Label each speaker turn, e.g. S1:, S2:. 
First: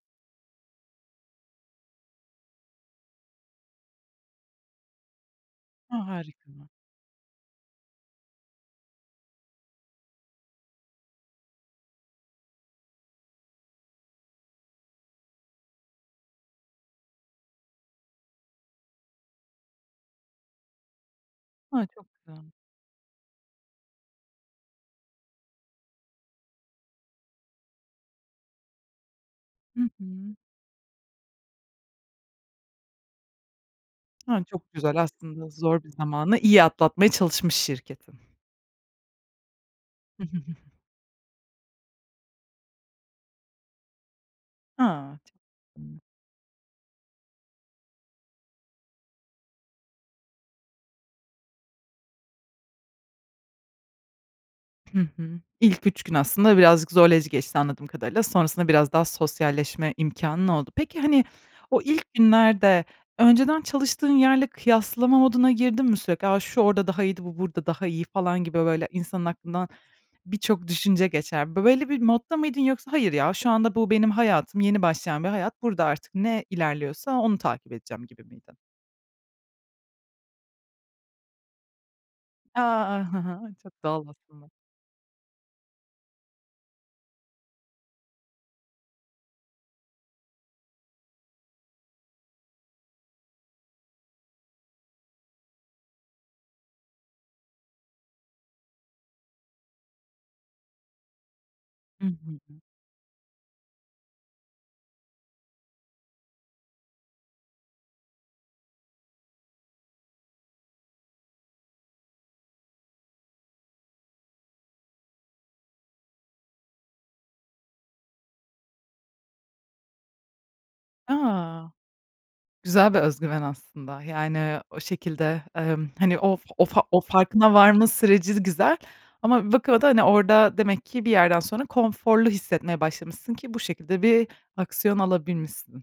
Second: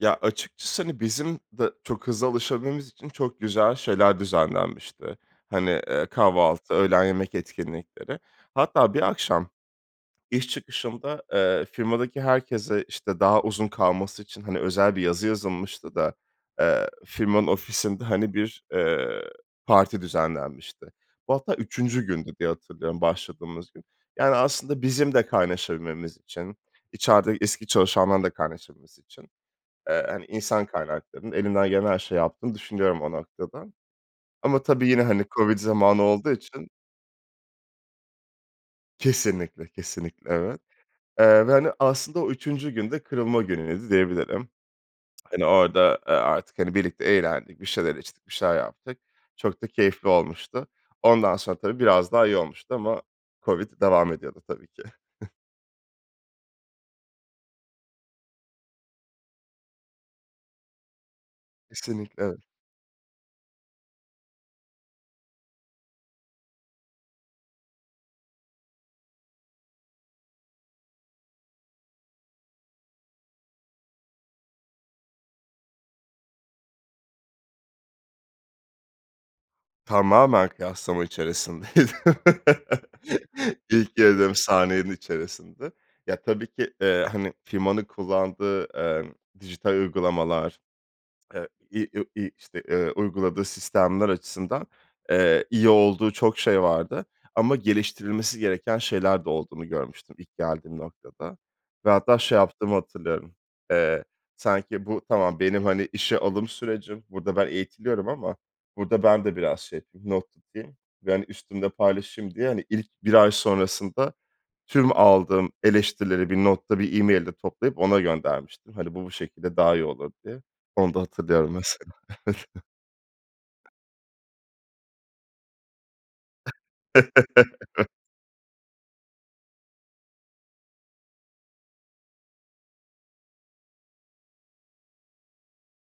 S1: Ya, açıkçası, hani, bizim de çok hızlı alışabilmemiz için çok güzel şeyler düzenlenmişti. Hani,
S2: A!
S1: eee,
S2: Harika. [unintelligible]
S1: kahvaltı, öğlen yemek etkinlikleri. Hatta bir akşam iş çıkışında, eee, firmadaki herkese, işte, daha uzun kalması için, hani, özel bir yazı yazılmıştı da, eee, firmanın ofisinde, hani, bir, eee, parti düzenlenmişti. Bu hatta
S2: Hı, çok
S1: 3'üncü gündü diye
S2: güzel.
S1: hatırlıyorum, başladığımız gün. Yani, aslında bizim de kaynaşabilmemiz için, içerideki eski çalışanların da kaynaşabilmesi için,
S2: Hı
S1: eee, hani,
S2: hı.
S1: insan kaynaklarının elinden gelen her şeyi yaptığını düşünüyorum o noktada
S2: Ha,
S1: ama
S2: çok
S1: tabii yine,
S2: güzel.
S1: hani,
S2: Aslında
S1: COVID
S2: zor bir
S1: zamanı olduğu
S2: zamanı iyi
S1: için
S2: atlatmaya çalışmış şirketin.
S1: Kesinlikle, kesinlikle. Evet. Eee, ve, hani, aslında o 3'üncü gün de kırılma günüydü diyebilirim.
S2: A! Çok
S1: Hani, orada, eee, artık, hani, birlikte eğlendik, bir şeyler içtik, bir şeyler yaptık. Çok da keyifli olmuştu. Ondan sonra tabii biraz daha iyi olmuştu ama COVID devam ediyordu tabii ki.
S2: Hı hı. İlk 3 gün aslında birazcık zorlayıcı geçti anladığım kadarıyla. Sonrasında biraz daha sosyalleşme imkânın oldu. Peki, hani, o ilk
S1: Kesinlikle, evet.
S2: günlerde önceden çalıştığın yerle kıyaslama moduna girdin mi sürekli? "A! Şu orada daha iyiydi, bu burada daha iyi." falan gibi, böyle, insanın aklından birçok düşünce geçer. Böyle bir modda mıydın? Yoksa "Hayır, ya, şu anda bu benim hayatım, yeni başlayan bir hayat. Burada artık ne ilerliyorsa onu takip edeceğim." gibi miydin?
S1: Tamamen kıyaslama içerisindeydim.
S2: A! Ha ha. Çok
S1: İlk
S2: doğal
S1: girdiğim
S2: aslında.
S1: saniyenin içerisinde. Ya, tabii ki, eee, hani, firmanın kullandığı, eee, dijital uygulamalar, eee, i u i işte, eee, uyguladığı sistemler açısından, eee, iyi olduğu çok şey vardı ama geliştirilmesi gereken şeyler de olduğunu görmüştüm ilk geldiğim noktada ve
S2: Hı
S1: hatta
S2: hı.
S1: şey
S2: Hı.
S1: yaptığımı hatırlıyorum. Eee, sanki bu tamam, benim, hani, işe alım sürecim, burada ben eğitiliyorum ama burada ben de biraz şey yapayım, not tutayım ve, hani, üstümle paylaşayım diye, hani, ilk 1 ay sonrasında tüm aldığım eleştirileri bir notta, bir e-mail'de toplayıp ona göndermiştim. Hani, bu, bu şekilde daha iyi olur diye. Onu da hatırlıyorum
S2: A!
S1: mesela. Evet.
S2: Güzel bir özgüven aslında. Yani, o şekilde, emm, hani, o o fa o farkına varma süreci güzel. Ama bir bakıma da, hani, orada demek ki bir yerden sonra konforlu hissetmeye başlamışsın ki bu şekilde bir aksiyon alabilmişsin.